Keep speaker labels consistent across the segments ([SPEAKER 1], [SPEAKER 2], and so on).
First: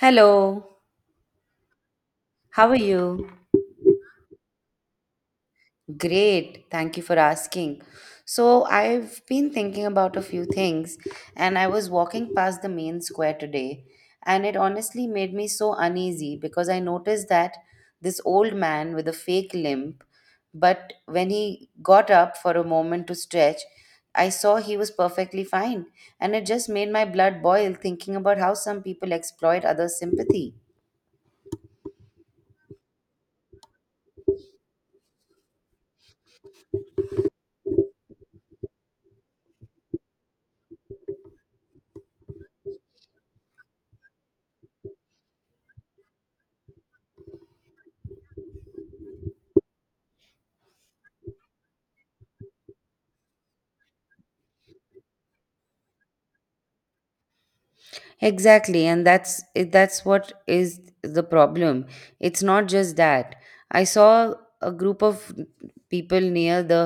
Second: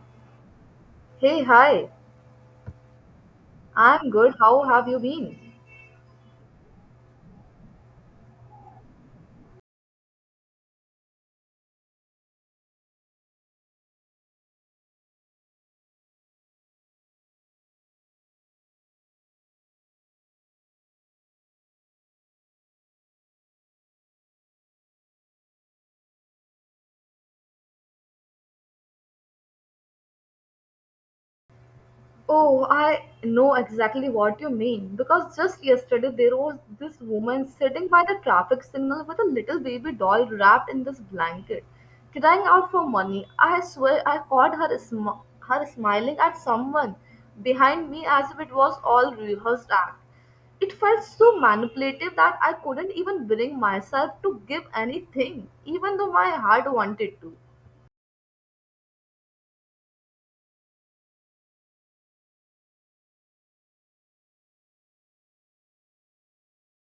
[SPEAKER 1] Hello,
[SPEAKER 2] Hey, hi.
[SPEAKER 1] how are you?
[SPEAKER 2] I'm good. How have you been?
[SPEAKER 1] Great, thank you for asking. So, I've been thinking about a few things, and I was walking past the main square today, and it honestly made me so uneasy because I noticed that this old man with a fake limp, but when he got up for a moment to stretch, I saw he was perfectly fine, and it just made my blood boil thinking about how some people exploit others' sympathy.
[SPEAKER 2] Oh, I know exactly what you mean because just yesterday there was this woman sitting by the traffic signal with a little baby doll wrapped in this blanket, crying out for money. I swear I caught her her smiling at someone behind me as if it was all rehearsed act. It felt so manipulative that I couldn't even bring myself to give anything, even though my heart wanted to.
[SPEAKER 1] Exactly, and that's what is the problem. It's not just that. I saw a group of people near the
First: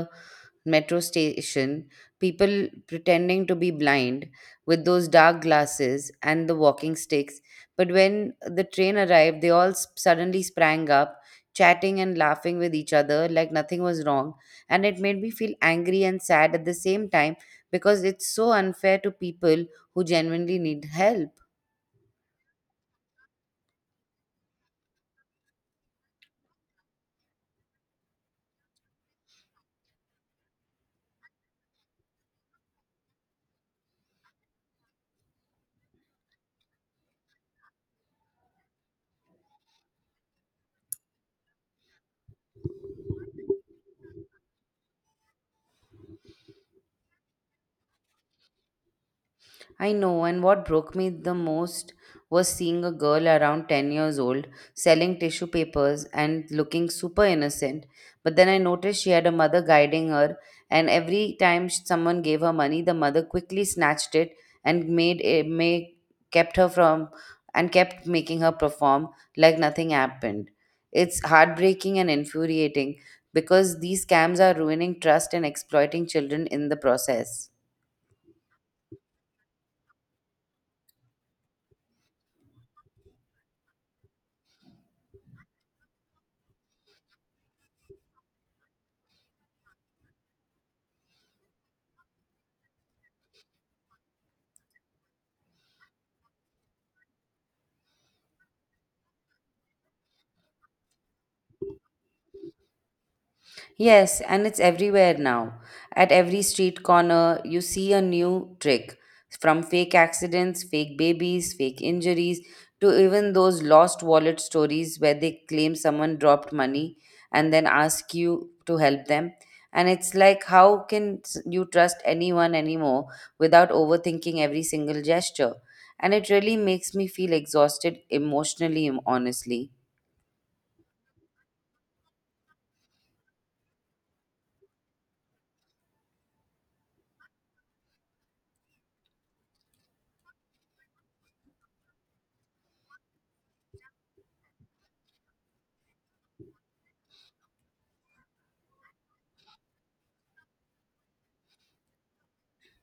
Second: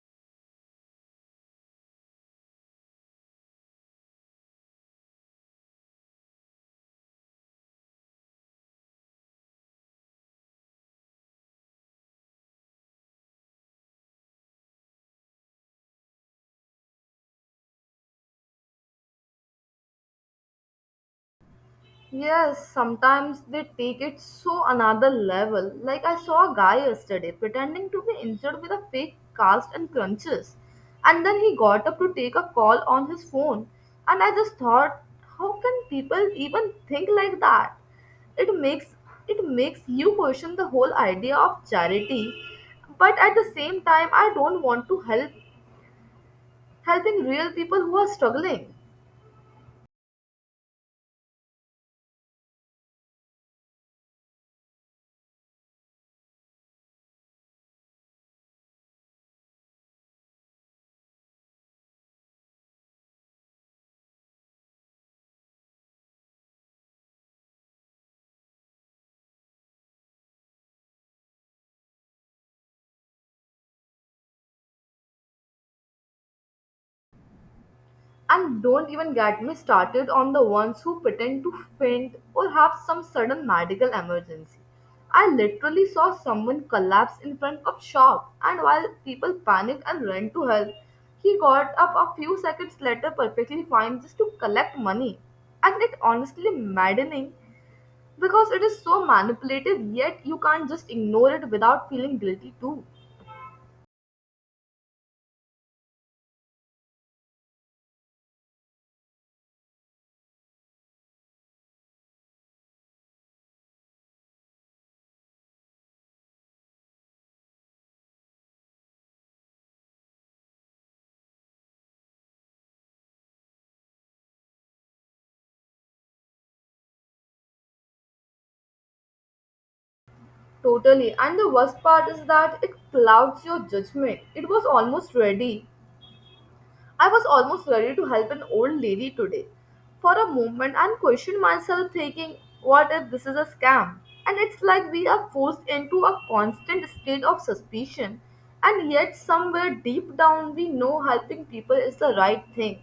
[SPEAKER 1] metro station, people pretending to be blind with those dark glasses and the walking sticks. But when the train arrived, suddenly sprang up, chatting and laughing with each other like nothing was wrong. And it made me feel angry and sad at the same time because it's so unfair to people who genuinely need help.
[SPEAKER 2] Yes, sometimes they take it so another level. Like I saw a guy yesterday pretending to be injured with a fake cast and crunches. And then he got up to take a call on his phone. And I just thought, how can people even think like that? It makes it makes you question the whole idea of charity. But at the same time I don't want to helping real people who are struggling.
[SPEAKER 1] I know, and what broke me the most was seeing a girl around 10 years old selling tissue papers and looking super innocent. But then I noticed she had a mother guiding her, and someone gave her money, the mother quickly snatched it and made it make kept her from and kept making her perform like nothing happened. It's heartbreaking and infuriating because these scams are ruining trust and exploiting children in the process.
[SPEAKER 2] And don't even get me started on the ones who pretend to faint or have some sudden medical emergency. I literally saw someone collapse in front of shop, and while people panicked and ran to help, he got up a few seconds later perfectly fine just to collect money. And it honestly maddening because it is so manipulative yet you can't just ignore it without feeling guilty too.
[SPEAKER 1] Yes, and it's everywhere now. At every street corner, you see a new trick from fake accidents, fake babies, fake injuries, to even those lost wallet stories where they claim someone dropped money and then ask you to help them. And it's like, you trust anyone anymore without overthinking every single gesture? And it really makes me feel exhausted emotionally, honestly.
[SPEAKER 2] Totally. And the worst part is that it clouds your judgment. It was almost ready. I was almost ready to help an old lady today. For a moment, I questioned myself, thinking, what if this is a scam? And it's like we are forced into a constant state of suspicion, and yet, somewhere deep down, we know helping people is the right thing.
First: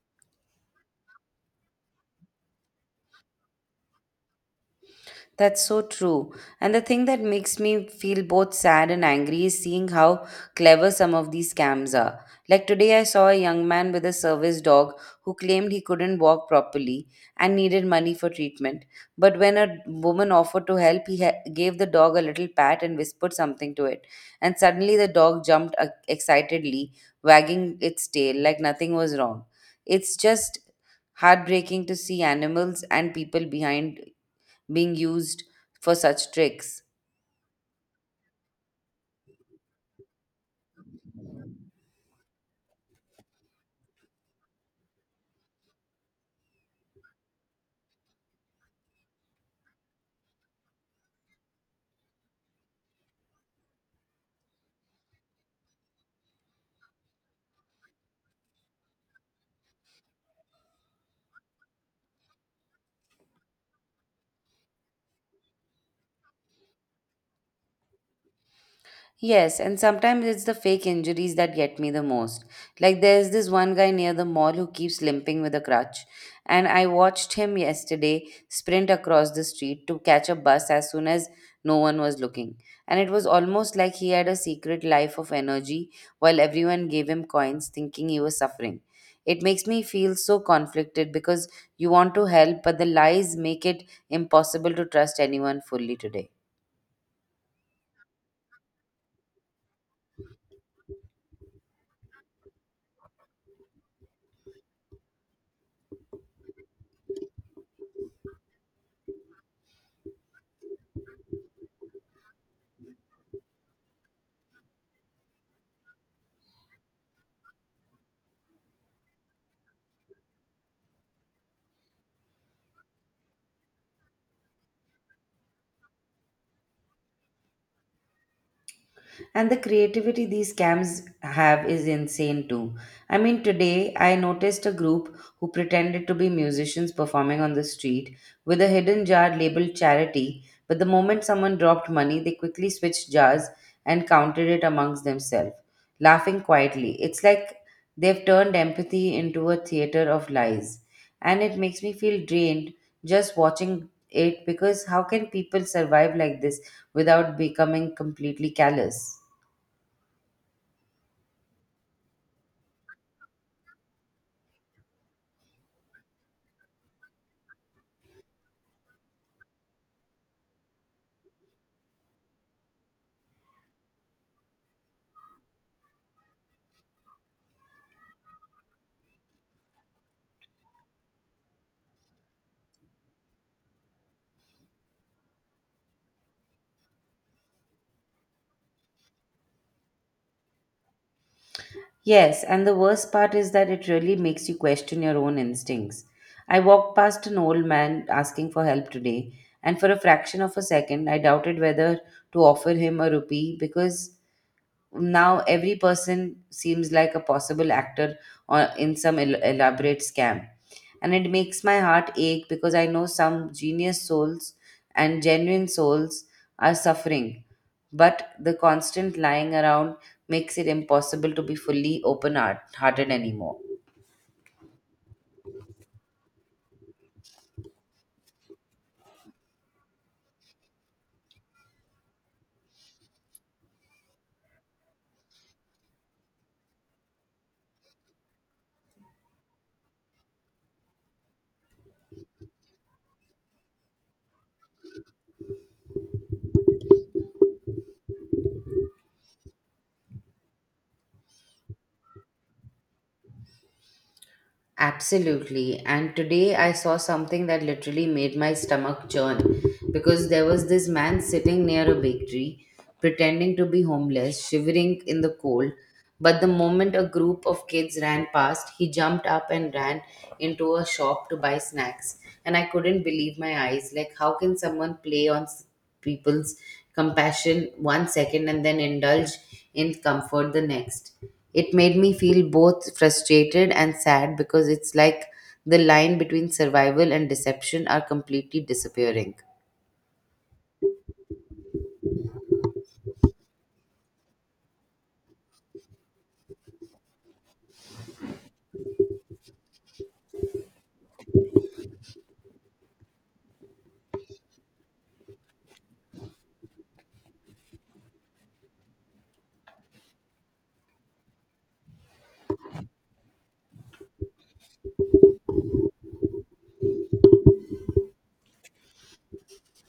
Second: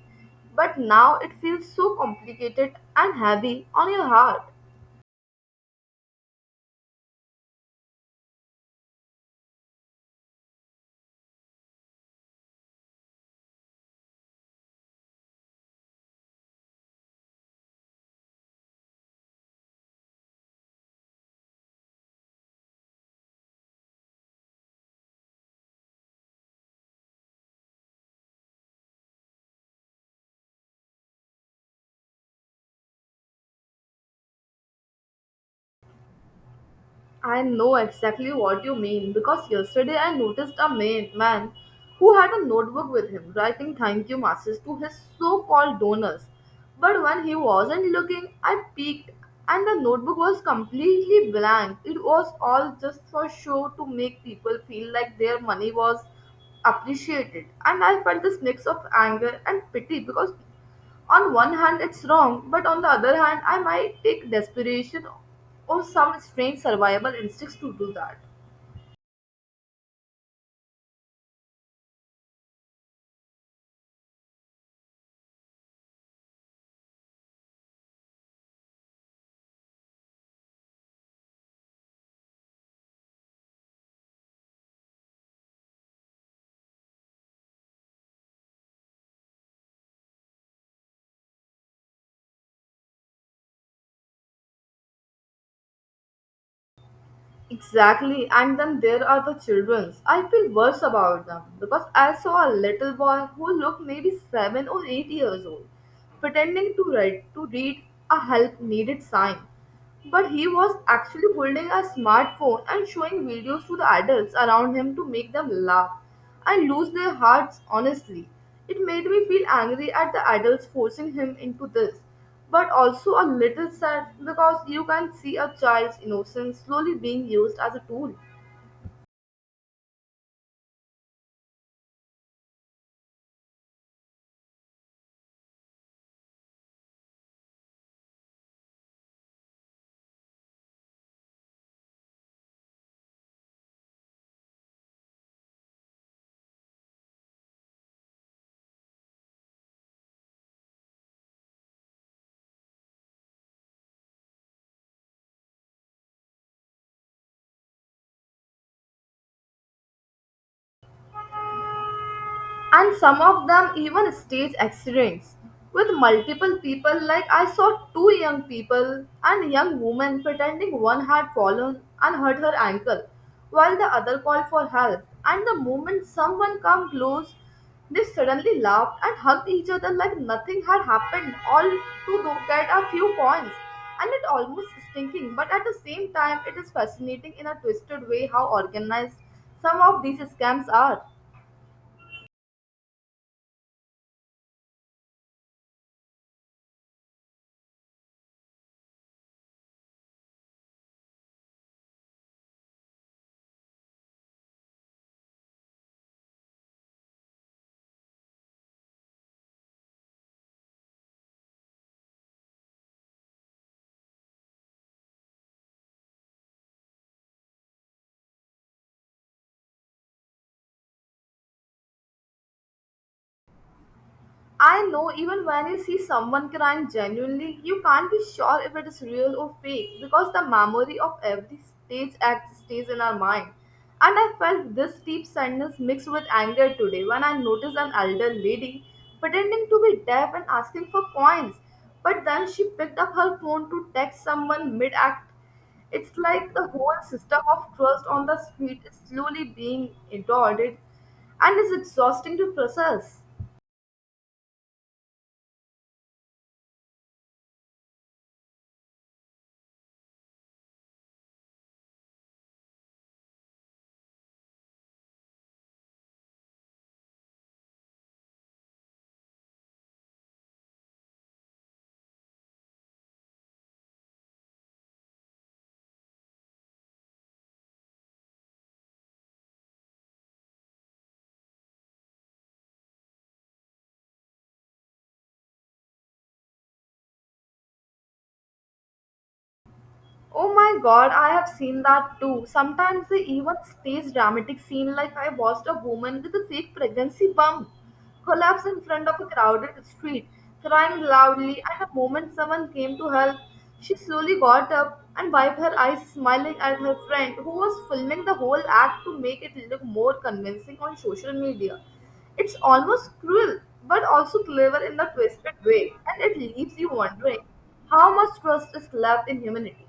[SPEAKER 2] But now it feels so complicated and heavy on your heart.
[SPEAKER 1] That's so true. And the thing that makes me feel both sad and angry is seeing how clever some of these scams are. Like today, I saw a young man with a service dog who claimed he couldn't walk properly and needed money for treatment. But when a woman offered to help, gave the dog a little pat and whispered something to it. And suddenly, the dog jumped excitedly, wagging its tail like nothing was wrong. It's just heartbreaking to see animals and people behind being used for such tricks.
[SPEAKER 2] I know exactly what you mean because yesterday I noticed a man who had a notebook with him writing thank you messages to his so called donors. But when he wasn't looking, I peeked and the notebook was completely blank. It was all just for show to make people feel like their money was appreciated. And I felt this mix of anger and pity because on one hand, it's wrong, but on the other hand, I might take desperation or some strange survival instincts to do that.
[SPEAKER 1] Yes, and sometimes it's the fake injuries that get me the most. Like there's this one guy near the mall who keeps limping with a crutch, and I watched him yesterday sprint across the street to catch a bus as soon as no one was looking. And it was almost like he had a secret life of energy while everyone gave him coins thinking he was suffering. It makes me feel so conflicted because you want to help, but the lies make it impossible to trust anyone fully today.
[SPEAKER 2] Exactly, and then there are the childrens. I feel worse about them because I saw a little boy who looked maybe 7 or 8 years old, pretending to write to read a help needed sign. But he was actually holding a smartphone and showing videos to the adults around him to make them laugh and lose their hearts honestly. It made me feel angry at the adults forcing him into this, but also a little sad because you can see a child's innocence slowly being used as a tool.
[SPEAKER 1] And the creativity these scams have is insane too. I mean, today I noticed a group who pretended to be musicians performing on the street with a hidden jar labeled charity, but the moment someone dropped money, they quickly switched jars and counted it amongst themselves, laughing quietly. It's like they've turned empathy into a theater of lies, and it makes me feel drained just watching it because how can people survive like this without becoming completely callous?
[SPEAKER 2] And some of them even stage accidents with multiple people. Like I saw two young people and young woman pretending one had fallen and hurt her ankle, while the other called for help, and the moment someone come close they suddenly laughed and hugged each other like nothing had happened, all to get a few points. And it almost stinking, but at the same time it is fascinating in a twisted way how organized some of these scams are.
[SPEAKER 1] Yes, and the worst part is that it really makes you question your own instincts. I walked past an old man asking for help today, and for a fraction of a second, I doubted whether to offer him a rupee because now every person seems like a possible actor or in some elaborate scam, and it makes my heart ache because I know some genius souls and genuine souls are suffering. But the constant lying around makes it impossible to be fully open hearted anymore.
[SPEAKER 2] I know, even when you see someone crying genuinely, you can't be sure if it is real or fake because the memory of every stage act stays in our mind. And I felt this deep sadness mixed with anger today when I noticed an elder lady pretending to be deaf and asking for coins. But then she picked up her phone to text someone mid act. It's like the whole system of trust on the street is slowly being eroded and is exhausting to process.
[SPEAKER 1] Absolutely. And today I saw something that literally made my stomach churn because there was this man sitting near a bakery, pretending to be homeless, shivering in the cold. But the moment a group of kids ran past, he jumped up and ran into a shop to buy snacks. And I couldn't believe my eyes. Like, how can someone play on people's compassion one second and then indulge in comfort the next. It made me feel both frustrated and sad because it's like the line between survival and deception are completely disappearing.
[SPEAKER 2] Oh my god, I have seen that too. Sometimes they even stage dramatic scene like I watched a woman with a fake pregnancy bump collapse in front of a crowded street, crying loudly, and the moment someone came to help, she slowly got up and wiped her eyes, smiling at her friend who was filming the whole act to make it look more convincing on social media. It's almost cruel, but also clever in the twisted way, and it leaves you wondering how much trust is left in humanity.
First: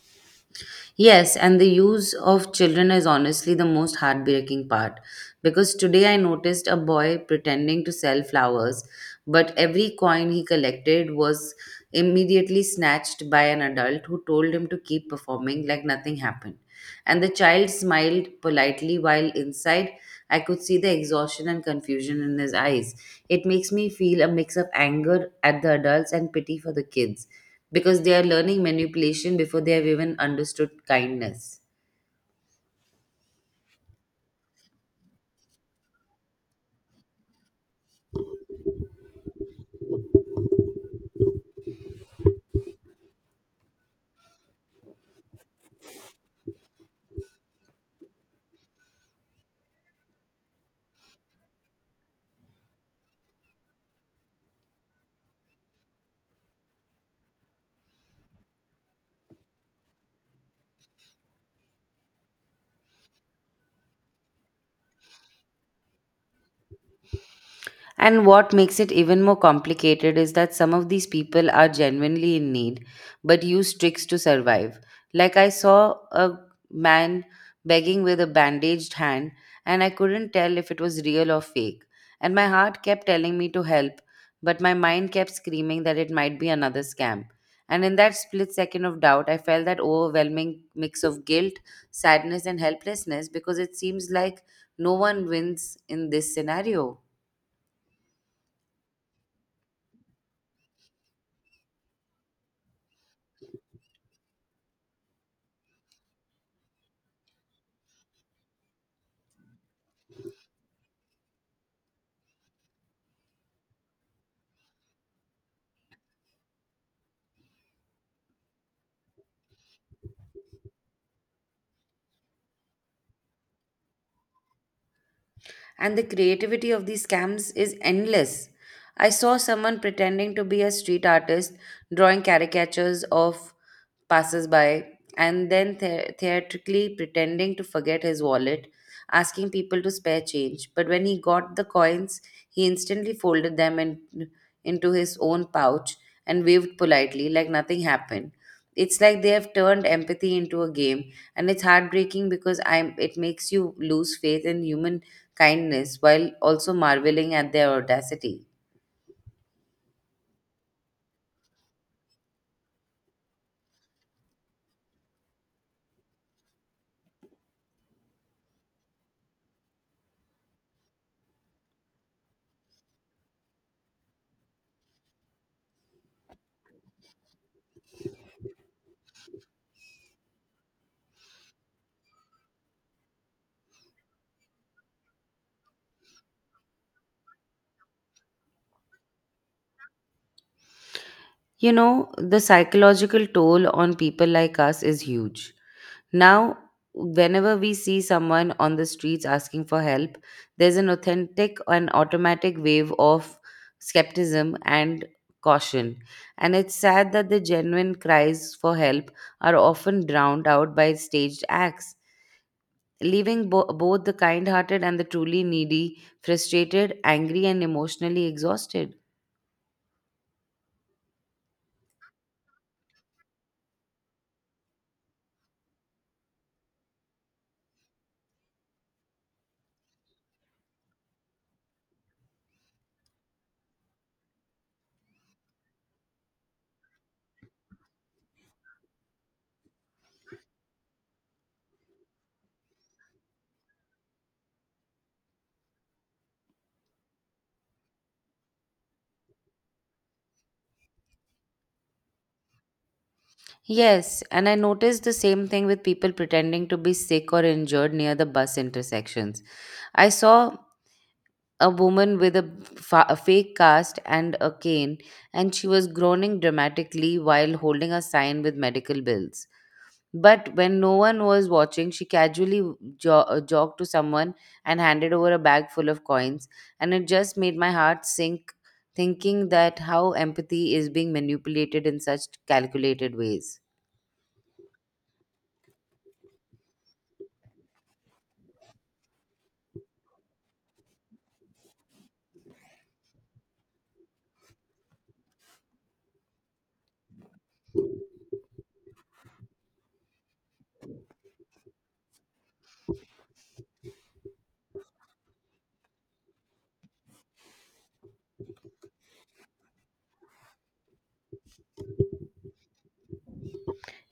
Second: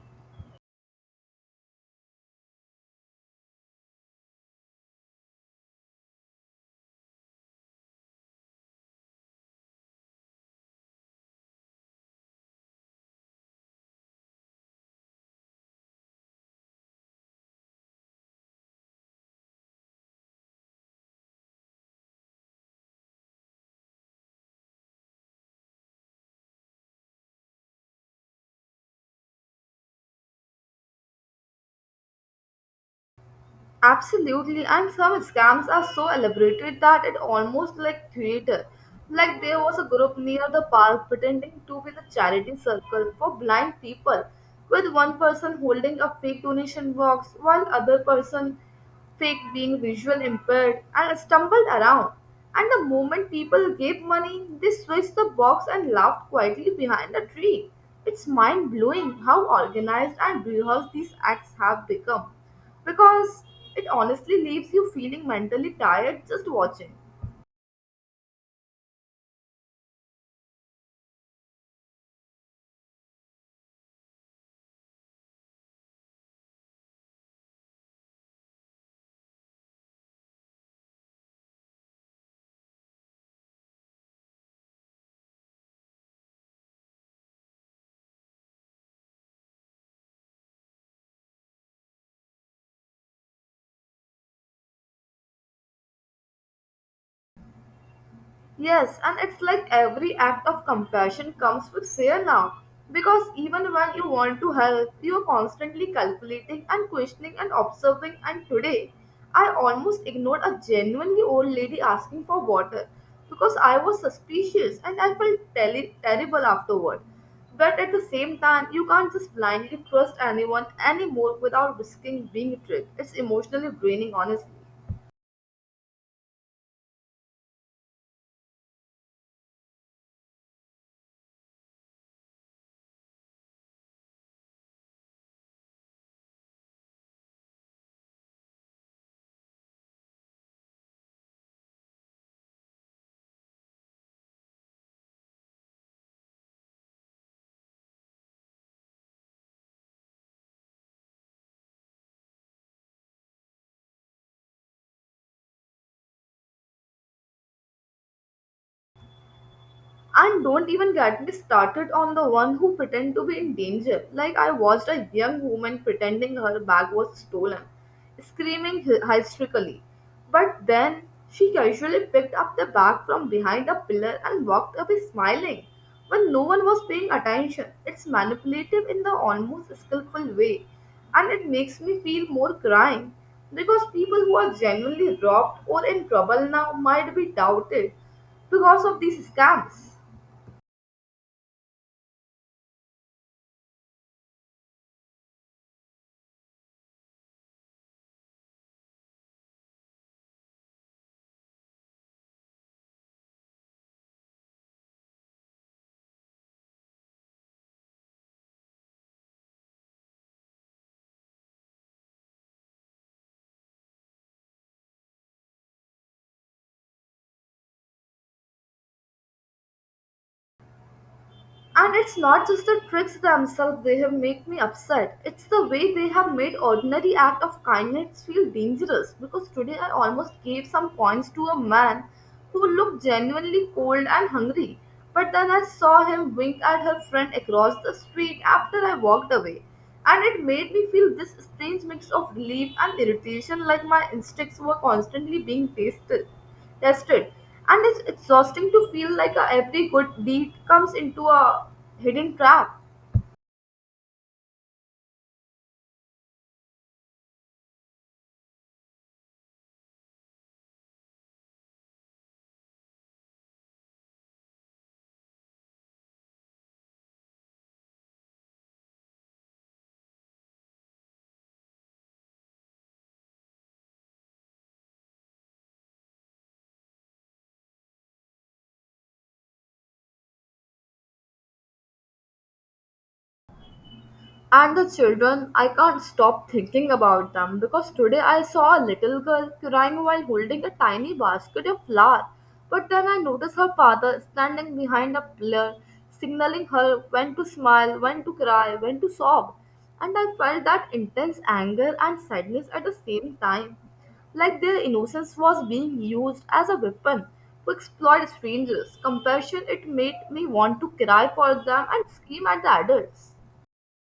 [SPEAKER 1] Yes, and the use of children is honestly the most heartbreaking part because today I noticed a boy pretending to sell flowers, but every coin he collected was immediately snatched by an adult who told him to keep performing like nothing happened. And the child smiled politely while inside I could see the exhaustion and confusion in his eyes. It makes me feel a mix of anger at the adults and pity for the kids because they are learning manipulation before they have even understood kindness.
[SPEAKER 2] Absolutely, and some scams are so elaborated that it almost like theater. Like there was a group near the park pretending to be the charity circle for blind people, with one person holding a fake donation box while other person fake being visual impaired, and stumbled around. And the moment people gave money, they switched the box and laughed quietly behind the tree. It's mind blowing how organized and rehearsed these acts have become, because it honestly leaves you feeling mentally tired just watching.
[SPEAKER 1] And what makes it even more complicated is that some of these people are genuinely in need, but use tricks to survive. Like I saw a man begging with a bandaged hand, and I couldn't tell if it was real or fake. And my heart kept telling me to help, but my mind kept screaming that it might be another scam. And in that split second of doubt, I felt that overwhelming mix of guilt, sadness, and helplessness because it seems like no one wins in this scenario.
[SPEAKER 2] Yes, and it's like every act of compassion comes with fear now. Because even when you want to help, you are constantly calculating and questioning and observing. And today, I almost ignored a genuinely old lady asking for water because I was suspicious, and I felt terrible afterward. But at the same time, you can't just blindly trust anyone anymore without risking being tricked. It's emotionally draining, honestly.
[SPEAKER 1] And the creativity of these scams is endless. I saw someone pretending to be a street artist, drawing caricatures of passersby, and then theatrically pretending to forget his wallet, asking people to spare change. But when he got the coins, he instantly folded them in, into his own pouch and waved politely like nothing happened. It's like they have turned empathy into a game, and it's heartbreaking because I'm it makes you lose faith in human kindness while also marveling at their audacity.
[SPEAKER 2] And don't even get me started on the one who pretend to be in danger. Like I watched a young woman pretending her bag was stolen, screaming hysterically. But then she casually picked up the bag from behind a pillar and walked away smiling when no one was paying attention. It's manipulative in the almost skillful way, and it makes me feel more crying because people who are genuinely robbed or in trouble now might be doubted because of these scams.
[SPEAKER 1] You know, the psychological toll on people like us is huge. Now, whenever we see someone on the streets asking for help, there's an authentic and automatic wave of skepticism and caution. And it's sad that the genuine cries for help are often drowned out by staged acts, leaving both the kind hearted and the truly needy frustrated, angry, and emotionally exhausted.
[SPEAKER 2] And it's not just the tricks themselves they have make me upset. It's the way they have made ordinary act of kindness feel dangerous. Because today I almost gave some coins to a man who looked genuinely cold and hungry. But then I saw him wink at her friend across the street after I walked away. And it made me feel this strange mix of relief and irritation, like my instincts were constantly being tested, and it's exhausting to feel like every good deed comes into a hidden trap.
[SPEAKER 1] Yes, and I noticed the same thing with people pretending to be sick or injured near the bus intersections. I saw a woman with a fake cast and a cane, and she was groaning dramatically while holding a sign with medical bills. But when no one was watching, she casually jogged to someone and handed over a bag full of coins, and it just made my heart sink thinking that how empathy is being manipulated in such calculated ways.
[SPEAKER 2] And the children, I can't stop thinking about them because today I saw a little girl crying while holding a tiny basket of flour. But then I noticed her father standing behind a pillar, signaling her when to smile, when to cry, when to sob. And I felt that intense anger and sadness at the same time, like their innocence was being used as a weapon to exploit strangers. Compassion, it made me want to cry for them and scream at the adults.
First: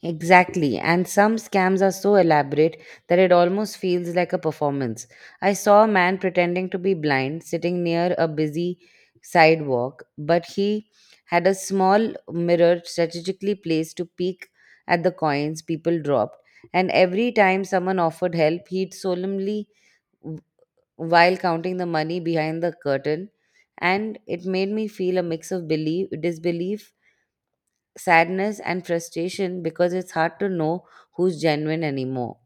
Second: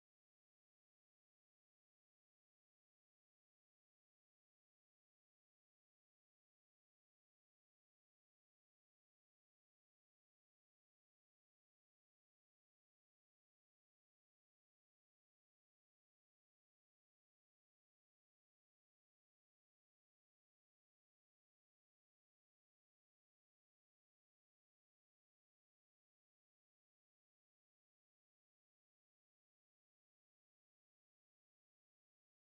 [SPEAKER 1] Exactly, and some scams are so elaborate that it almost feels like a performance. I saw a man pretending to be blind sitting near a busy sidewalk, but he had a small mirror strategically placed to peek at the coins people dropped, and every time someone offered help, w- while counting the money behind the curtain, and it made me feel a mix of belief, disbelief, sadness and frustration because it's hard to know who's genuine anymore.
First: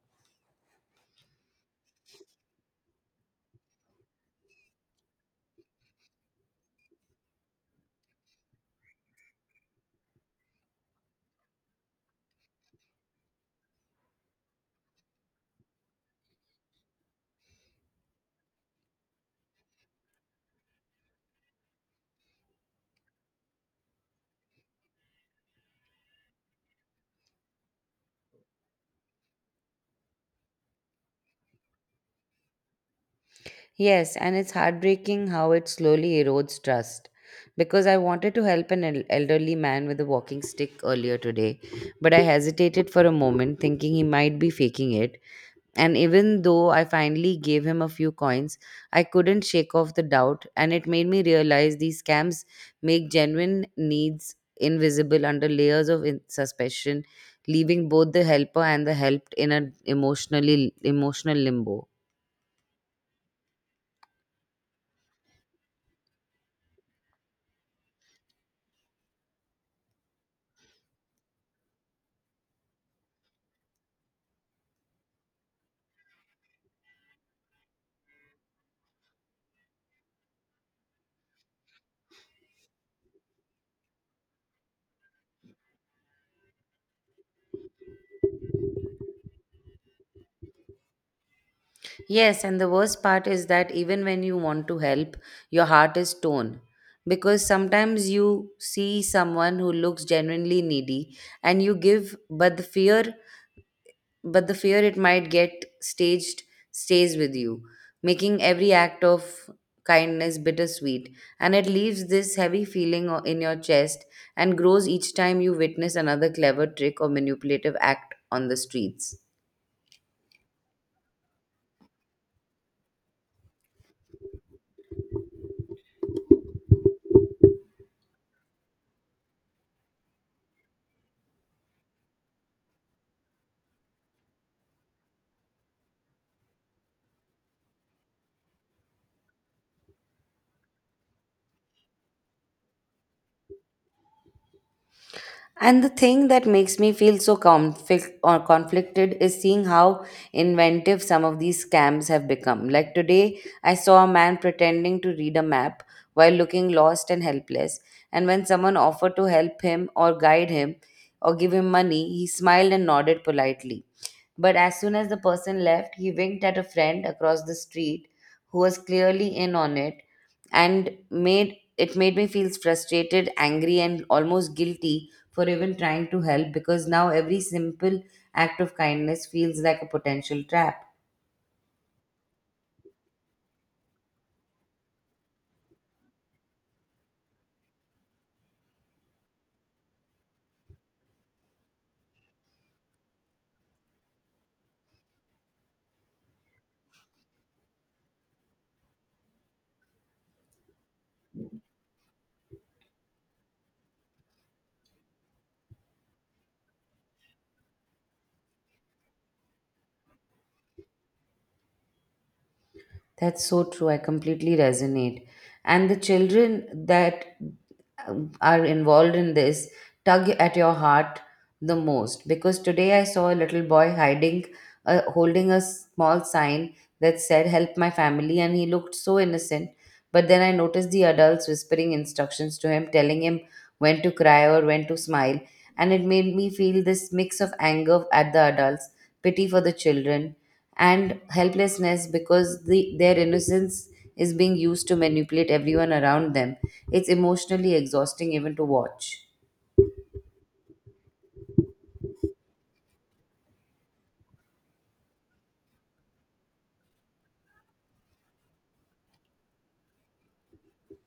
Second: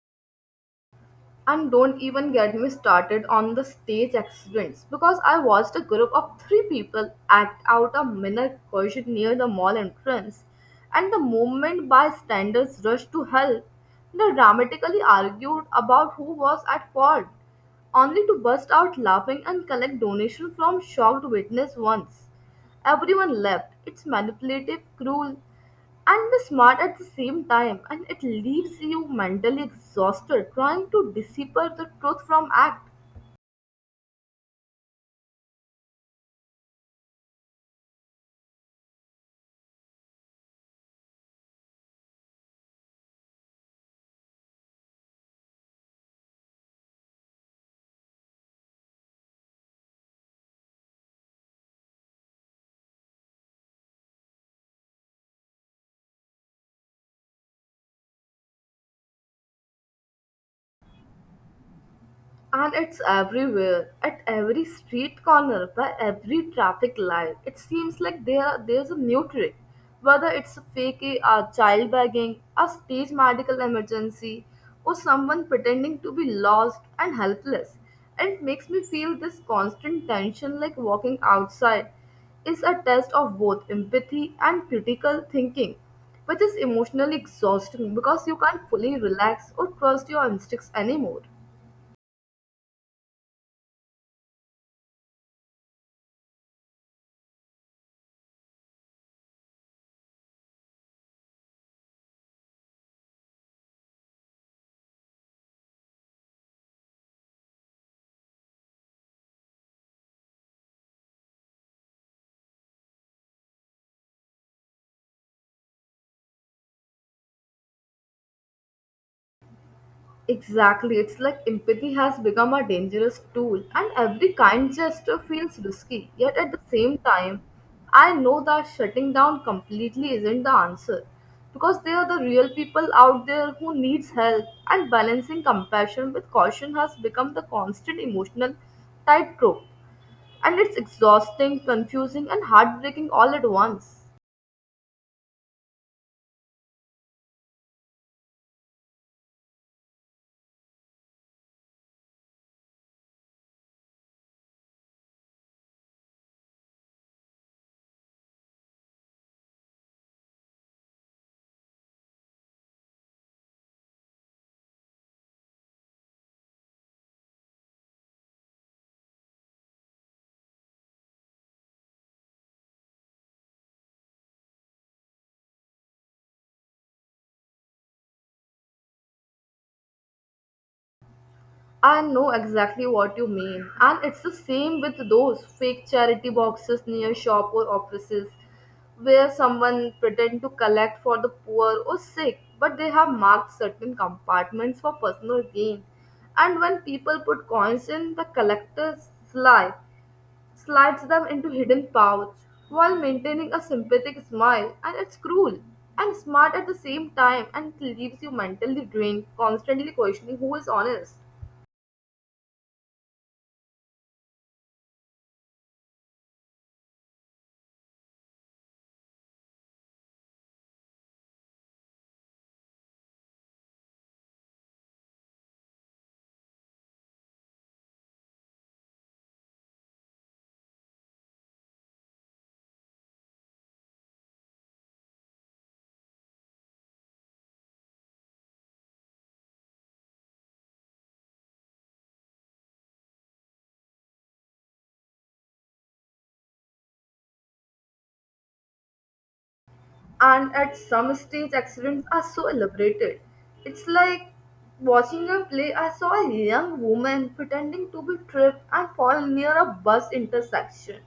[SPEAKER 2] And don't even get me started on the stage accidents, because I watched a group of three people act out a minor collision near the mall entrance, and the moment bystanders rushed to help, they dramatically argued about who was at fault, only to burst out laughing and collect donation from shocked witness once. Everyone left. It's manipulative, cruel, and the smart at the same time, and it leaves you mentally exhausted trying to decipher the truth from act.
[SPEAKER 1] Yes, and it's heartbreaking how it slowly erodes trust. Because I wanted to help an elderly man with a walking stick earlier today, but I hesitated for a moment, thinking he might be faking it. And even though I finally gave him a few coins, I couldn't shake off the doubt, and it made me realize these scams make genuine needs invisible under layers of suspicion, leaving both the helper and the helped in an emotional limbo.
[SPEAKER 2] And it's everywhere, at every street corner, by every traffic light. It seems like there's a new trick. Whether it's a fake a child begging, a stage medical emergency, or someone pretending to be lost and helpless. And it makes me feel this constant tension, like walking outside is a test of both empathy and critical thinking, which is emotionally exhausting because you can't fully relax or trust your instincts anymore.
[SPEAKER 1] Yes, and the worst part is that even when you want to help, your heart is torn. Because sometimes you see someone who looks genuinely needy and you give, but the fear it might get staged stays with you, making every act of kindness bittersweet. And it leaves this heavy feeling in your chest and grows each time you witness another clever trick or manipulative act on the streets.
[SPEAKER 2] Exactly, it's like empathy has become a dangerous tool, and every kind gesture feels risky. Yet at the same time, I know that shutting down completely isn't the answer because there are the real people out there who needs help, and balancing compassion with caution has become the constant emotional tightrope, and it's exhausting, confusing, and heartbreaking all at once.
[SPEAKER 1] And the thing that makes me feel so conflicted is seeing how inventive some of these scams have become. Like today, I saw a man pretending to read a map while looking lost and helpless. And when someone offered to help him or guide him or give him money, he smiled and nodded politely. But as soon as the person left, he winked at a friend across the street who was clearly in on it and made me feel frustrated, angry and almost guilty for even trying to help because now every simple act of kindness feels like a potential trap.
[SPEAKER 2] I know exactly what you mean. And it's the same with those fake charity boxes near shop or offices, where someone pretend to collect for the poor or sick, but they have marked certain compartments for personal gain. And when people put coins in, the collector sly slides them into hidden pouch while maintaining a sympathetic smile, and it's cruel and smart at the same time, and it leaves you mentally drained, constantly questioning who is honest.
[SPEAKER 1] That's so true. I completely resonate. And the children that are involved in this tug at your heart the most because today I saw a little boy hiding, holding a small sign that said, "Help my family," and he looked so innocent. But then I noticed the adults whispering instructions to him, telling him when to cry or when to smile. And it made me feel this mix of anger at the adults, pity for the children, and helplessness because their innocence is being used to manipulate everyone around them. It's emotionally exhausting even to watch.
[SPEAKER 2] And at some stage accidents are so elaborated it's like watching a play. I saw a young woman pretending to be tripped and fall near a bus intersection,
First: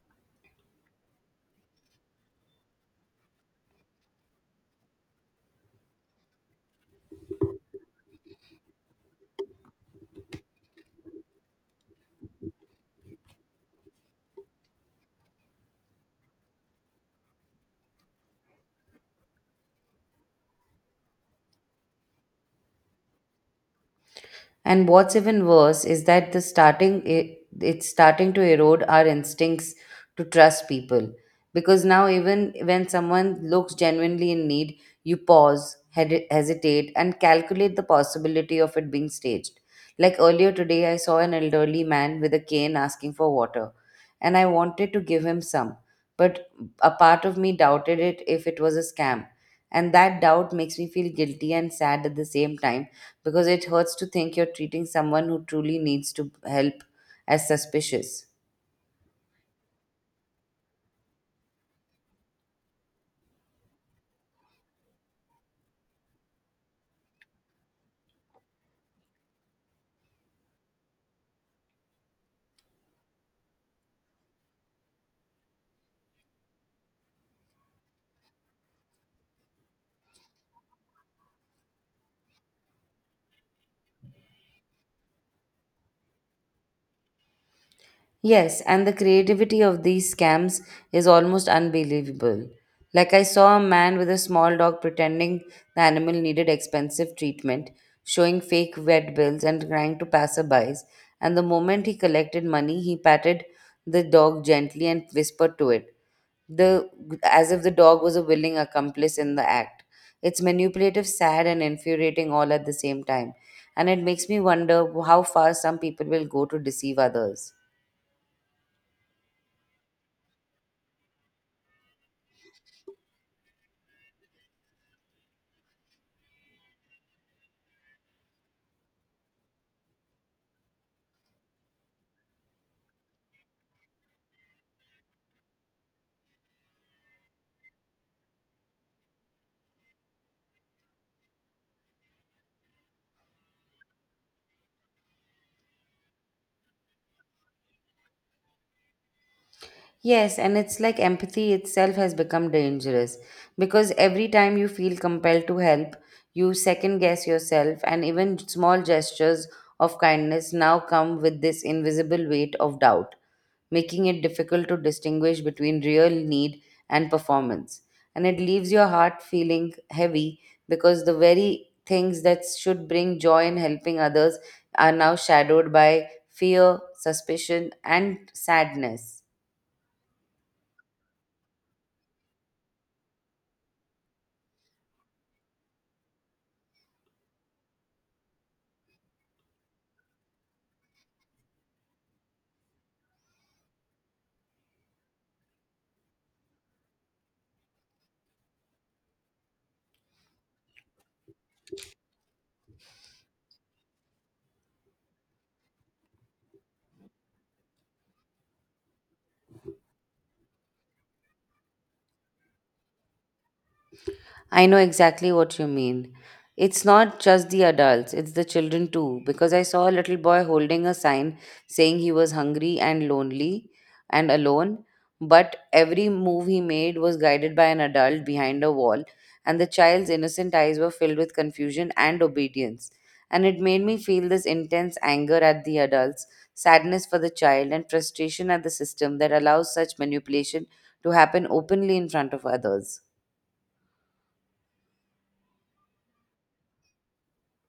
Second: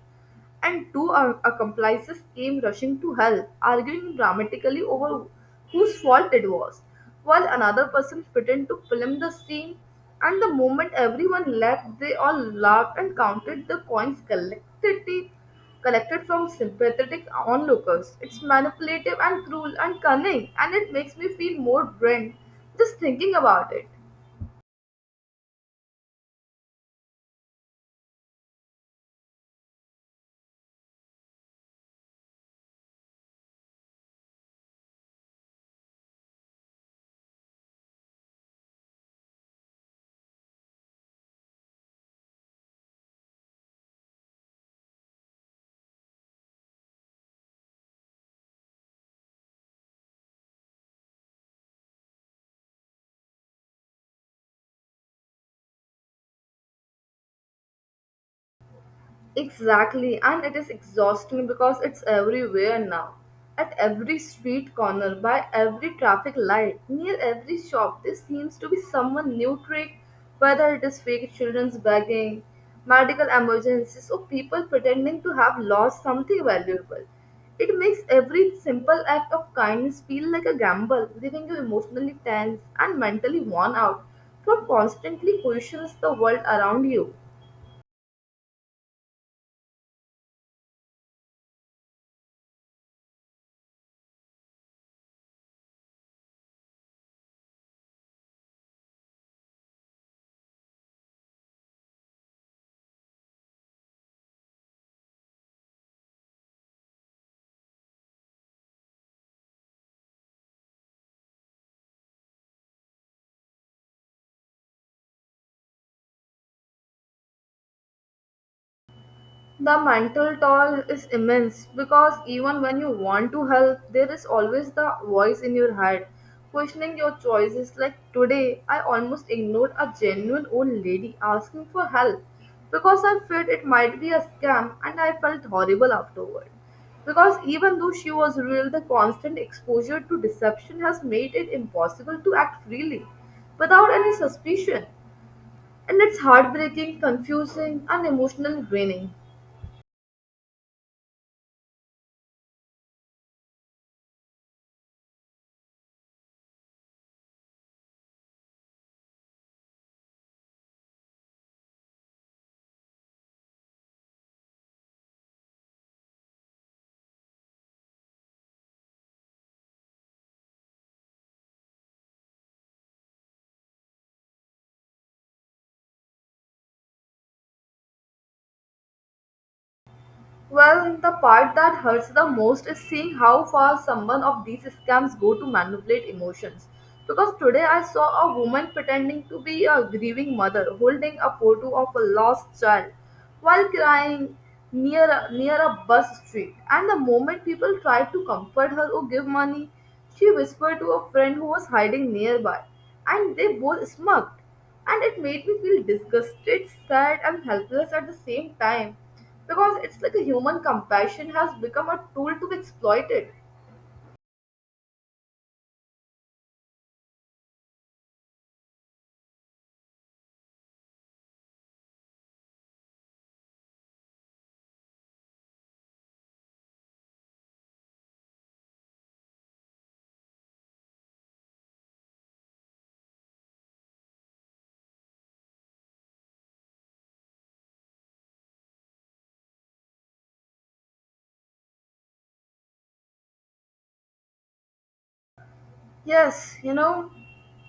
[SPEAKER 2] and two accomplices came rushing to help, arguing dramatically over whose fault it was, while another person pretended to film the scene. And the moment everyone left, they all laughed and counted the coins collected from sympathetic onlookers. It's manipulative and cruel and cunning, and it makes me feel more drained just thinking about it.
[SPEAKER 1] And what's even worse is that it's starting to erode our instincts to trust people because now even when someone looks genuinely in need, you pause, hesitate, and calculate the possibility of it being staged. Like earlier today, I saw an elderly man with a cane asking for water, and I wanted to give him some, but a part of me doubted it if it was a scam. And that doubt makes me feel guilty and sad at the same time because it hurts to think you're treating someone who truly needs to help as suspicious.
[SPEAKER 2] Exactly, and it is exhausting because it's everywhere now. At every street corner, by every traffic light, near every shop, there seems to be someone new trick, whether it is fake children's begging, medical emergencies, or people pretending to have lost something valuable. It makes every simple act of kindness feel like a gamble, leaving you emotionally tense and mentally worn out from constantly questions the world around you.
[SPEAKER 1] Yes, and the creativity of these scams is almost unbelievable. Like, I saw a man with a small dog pretending the animal needed expensive treatment, showing fake vet bills and crying to passerbys. And the moment he collected money, he patted the dog gently and whispered to it, the, as if the dog was a willing accomplice in the act. It's manipulative, sad, and infuriating all at the same time. And it makes me wonder how far some people will go to deceive others.
[SPEAKER 2] The mental toll is immense because even when you want to help, there is always the voice in your head questioning your choices. Like today, I almost ignored a genuine old lady asking for help because I feared it might be a scam and I felt horrible afterward. Because even though she was real, the constant exposure to deception has made it impossible to act freely without any suspicion, and it's heartbreaking, confusing, and emotionally draining.
[SPEAKER 1] Yes, and it's like empathy itself has become dangerous because every time you feel compelled to help, you second guess yourself, and even small gestures of kindness now come with this invisible weight of doubt, making it difficult to distinguish between real need and performance. And it leaves your heart feeling heavy because the very things that should bring joy in helping others are now shadowed by fear, suspicion, and sadness.
[SPEAKER 2] Well, the part that hurts the most is seeing how far someone of these scams go to manipulate emotions. Because today I saw a woman pretending to be a grieving mother holding a photo of a lost child while crying near a bus street. And the moment people tried to comfort her or give money, she whispered to a friend who was hiding nearby, and they both smirked and it made me feel disgusted, sad, and helpless at the same time because it's like a human compassion has become a tool to be exploited.
[SPEAKER 1] I know exactly what you mean. It's not just the adults, it's the children too, because I saw a little boy holding a sign saying he was hungry and lonely and alone, but every move he made was guided by an adult behind a wall, and the child's innocent eyes were filled with confusion and obedience. And it made me feel this intense anger at the adults, sadness for the child, and frustration at the system that allows such manipulation to happen openly in front of others.
[SPEAKER 2] Yes, you know,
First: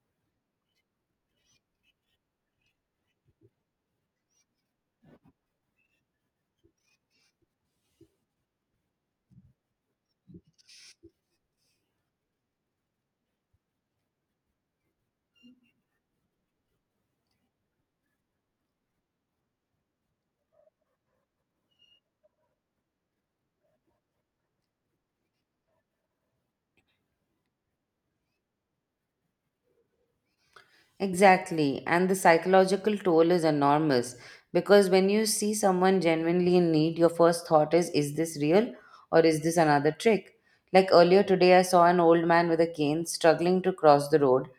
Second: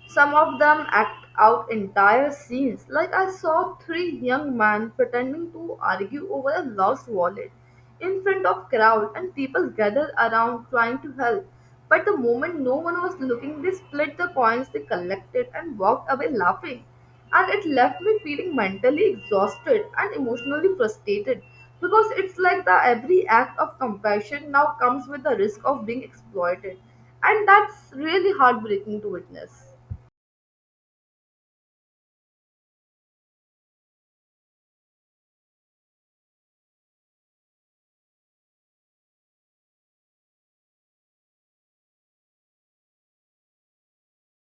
[SPEAKER 2] some of them act out entire scenes. Like I saw three young men pretending to argue over a lost wallet in front of crowd and people gathered around trying to help. But the moment no one was looking, they split the coins they collected and walked away laughing. And it left me feeling mentally exhausted and emotionally frustrated because it's like the every act of compassion now comes with the risk of being exploited and that's really heartbreaking to witness.
[SPEAKER 1] Exactly. And the psychological toll is enormous because when you see someone genuinely in need, your first thought is this real or is this another trick? Like earlier today, I saw an old man with a cane struggling to cross the road.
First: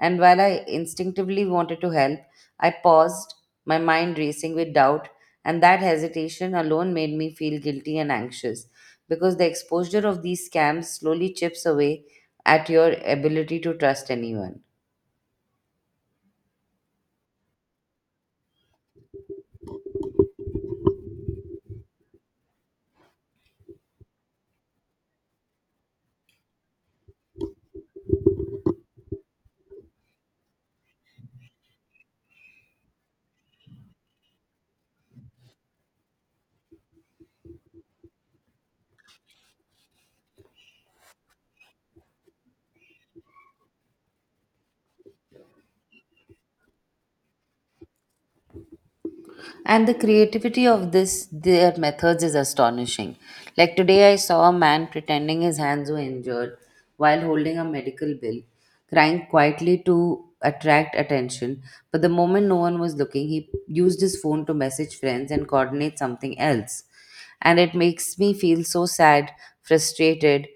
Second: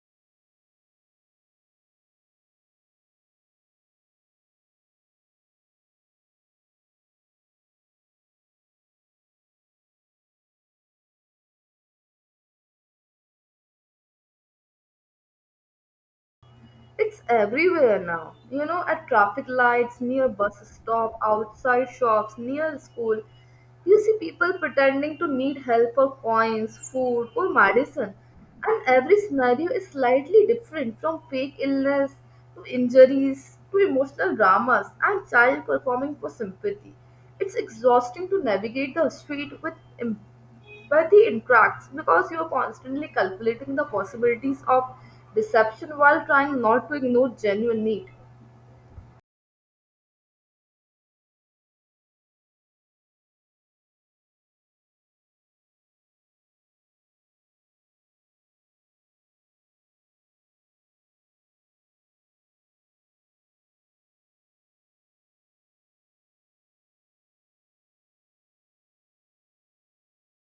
[SPEAKER 1] And while I instinctively wanted to help, I paused, my mind racing with doubt. And that hesitation alone made me feel guilty and anxious because the exposure of these scams slowly chips away at your ability to trust anyone.
[SPEAKER 2] It's everywhere now, you know, at traffic lights, near bus stop, outside shops, near school. You see people pretending to need help for coins, food, or medicine, and every scenario is slightly different from fake illness to injuries to emotional dramas and child performing for sympathy. It's exhausting to navigate the street with em- where he interacts because you are constantly calculating the possibilities of deception while trying not to ignore genuine need.
[SPEAKER 1] And the creativity of this their methods is astonishing. Like today I saw a man pretending his hands were injured while holding a medical bill, crying quietly to attract attention, but the moment no one was looking, he used his phone to message friends and coordinate something else, and it makes me feel so sad, frustrated,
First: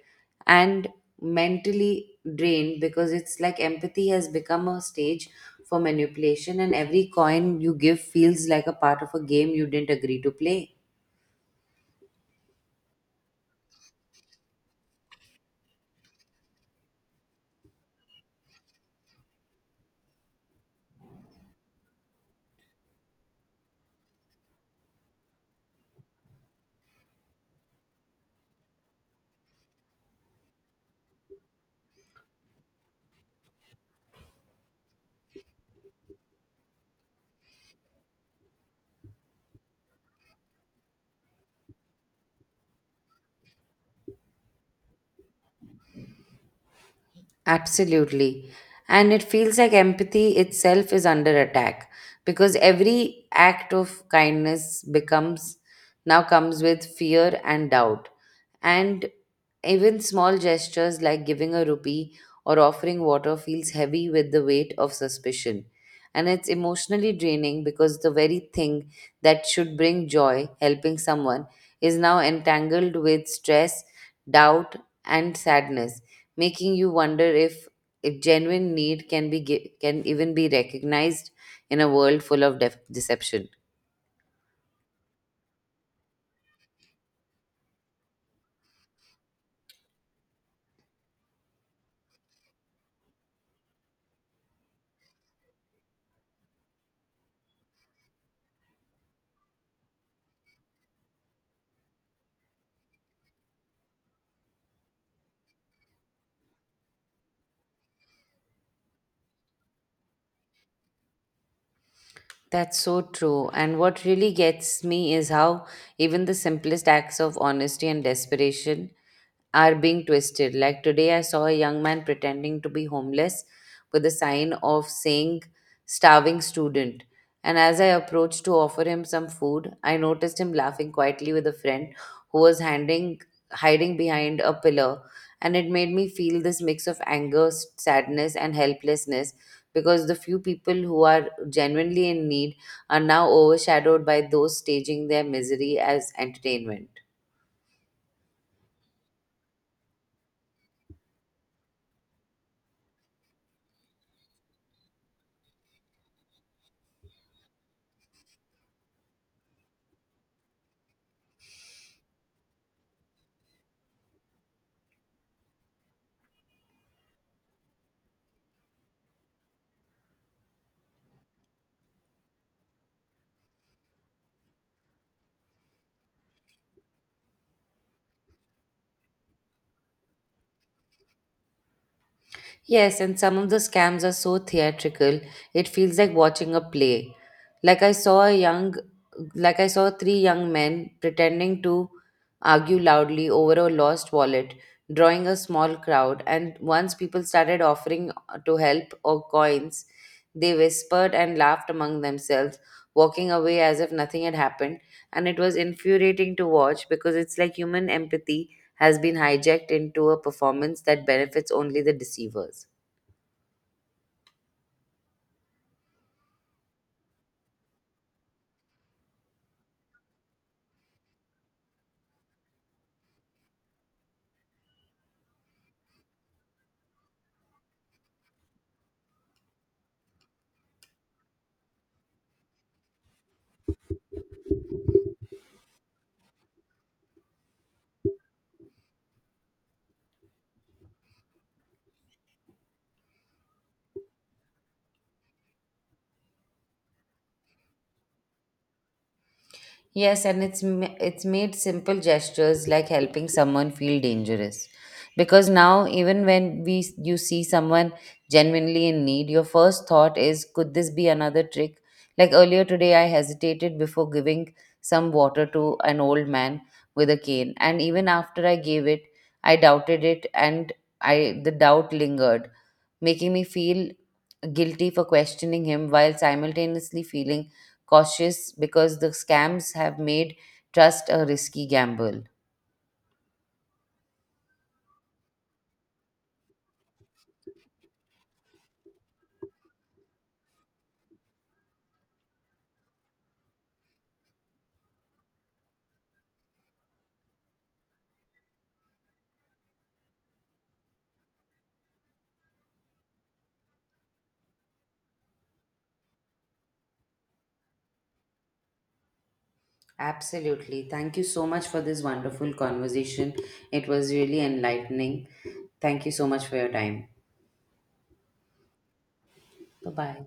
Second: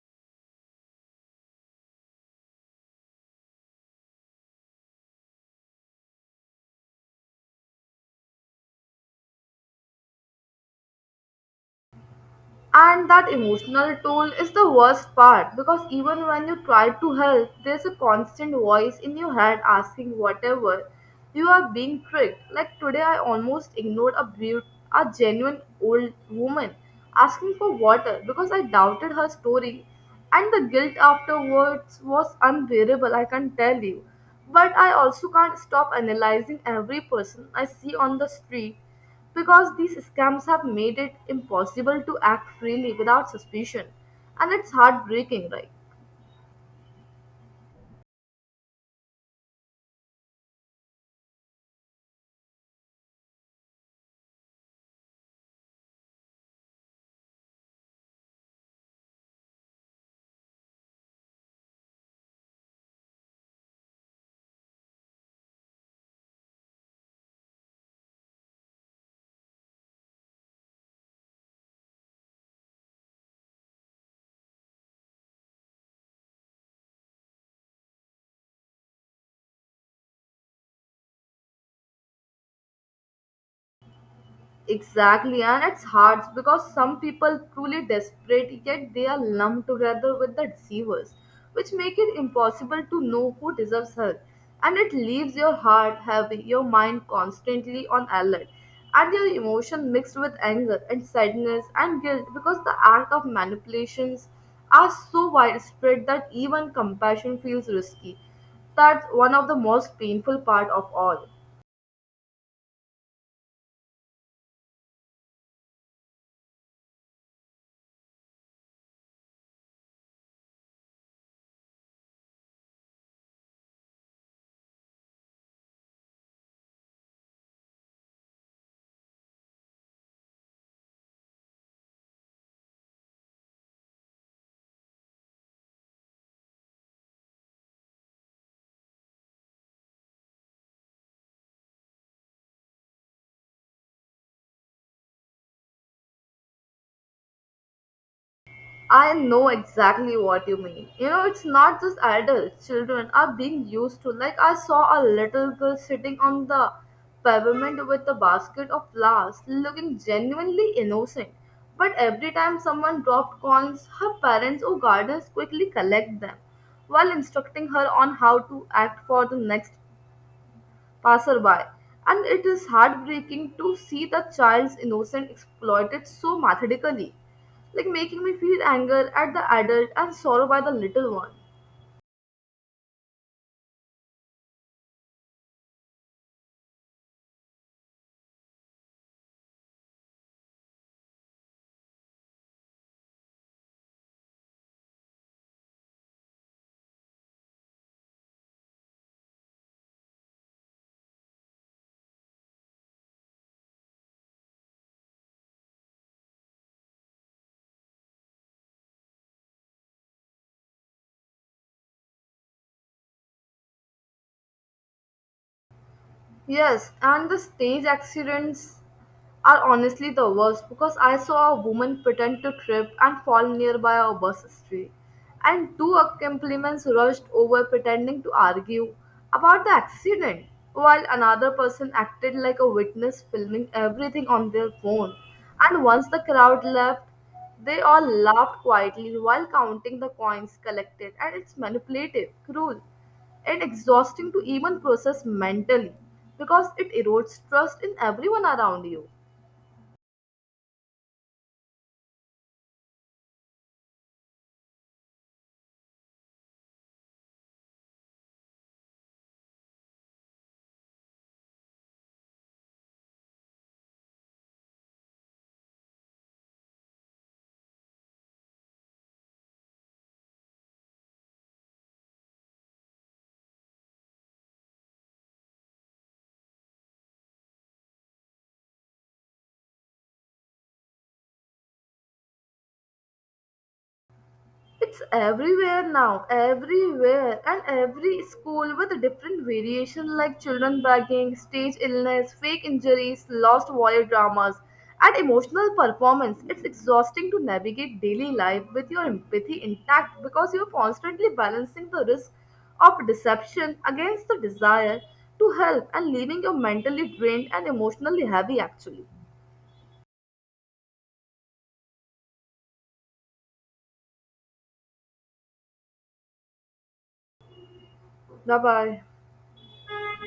[SPEAKER 1] and mentally drained because it's like empathy has become a stage for manipulation, and every coin you give feels like a part of a game you didn't agree to play.
[SPEAKER 2] And that emotional toll is the worst part because even when you try to help, there's a constant voice in your head asking whatever. You are being tricked. Like today, I almost ignored a a genuine old woman asking for water because I doubted her story, and the guilt afterwards was unbearable. I can tell you, but I also can't stop analyzing every person I see on the street because these scams have made it impossible to act freely without suspicion, and it's heartbreaking, right?
[SPEAKER 1] Absolutely. And it feels like empathy itself is under attack because every act of kindness becomes now comes with fear and doubt. And even small gestures like giving a rupee or offering water feels heavy with the weight of suspicion. And it's emotionally draining because the very thing that should bring joy, helping someone, is now entangled with stress, doubt, and sadness, making you wonder if genuine need can even be recognized in a world full of deception.
[SPEAKER 2] Exactly, and it's hard because some people truly desperate yet they are lumped together with the deceivers, which make it impossible to know who deserves help. And it leaves your heart heavy, your mind constantly on alert, and your emotion mixed with anger and sadness and guilt because the act of manipulations are so widespread that even compassion feels risky. That's one of the most painful part of all.
[SPEAKER 1] That's so true. And what really gets me is how even the simplest acts of honesty and desperation are being twisted. Like today, I saw a young man pretending to be homeless with a sign of saying starving student. And as I approached to offer him some food, I noticed him laughing quietly with a friend who was hiding behind a pillar. And it made me feel this mix of anger, sadness, and helplessness because the few people who are genuinely in need are now overshadowed by those staging their misery as entertainment.
[SPEAKER 2] I know exactly what you mean. You know, it's not just adults, children are being used to. Like, I saw a little girl sitting on the pavement with a basket of flowers, looking genuinely innocent. But every time someone dropped coins, her parents or gardeners quickly collect them while instructing her on how to act for the next passerby, and it is heartbreaking to see the child's innocence exploited so methodically, like making me feel anger at the adult and sorrow by the little one.
[SPEAKER 1] Yes, and some of the scams are so theatrical, it feels like watching a play. Like I saw a young, like I saw three young men pretending to argue loudly over a lost wallet, drawing a small crowd. And once people started offering to help or coins, they whispered and laughed among themselves, walking away as if nothing had happened. And it was infuriating to watch because it's like human empathy has been hijacked into a performance that benefits only the deceivers.
[SPEAKER 2] Yes, and the stage accidents are honestly the worst because I saw a woman pretend to trip and fall nearby a bus stray, and two accompaniments rushed over pretending to argue about the accident, while another person acted like a witness, filming everything on their phone. And once the crowd left, they all laughed quietly while counting the coins collected, and it's manipulative, cruel and exhausting to even process mentally because it erodes trust in everyone around you.
[SPEAKER 1] Yes, and it's made simple gestures like helping someone feel dangerous. Because now even when we you see someone genuinely in need, your first thought is, could this be another trick? Like earlier today I hesitated before giving some water to an old man with a cane, and even after I gave it, I doubted it and I the doubt lingered, making me feel guilty for questioning him while simultaneously feeling cautious because the scams have made trust a risky gamble.
[SPEAKER 2] It's everywhere now, everywhere, and every school with a different variation like children begging, stage illness, fake injuries, lost warrior dramas, and emotional performance. It's exhausting to navigate daily life with your empathy intact because you're constantly balancing the risk of deception against the desire to help and leaving you mentally drained and emotionally heavy actually.
[SPEAKER 1] Absolutely. Thank you so much for this wonderful conversation. It was really enlightening. Thank you so much for your time.
[SPEAKER 2] Bye bye.
[SPEAKER 1] Bye bye.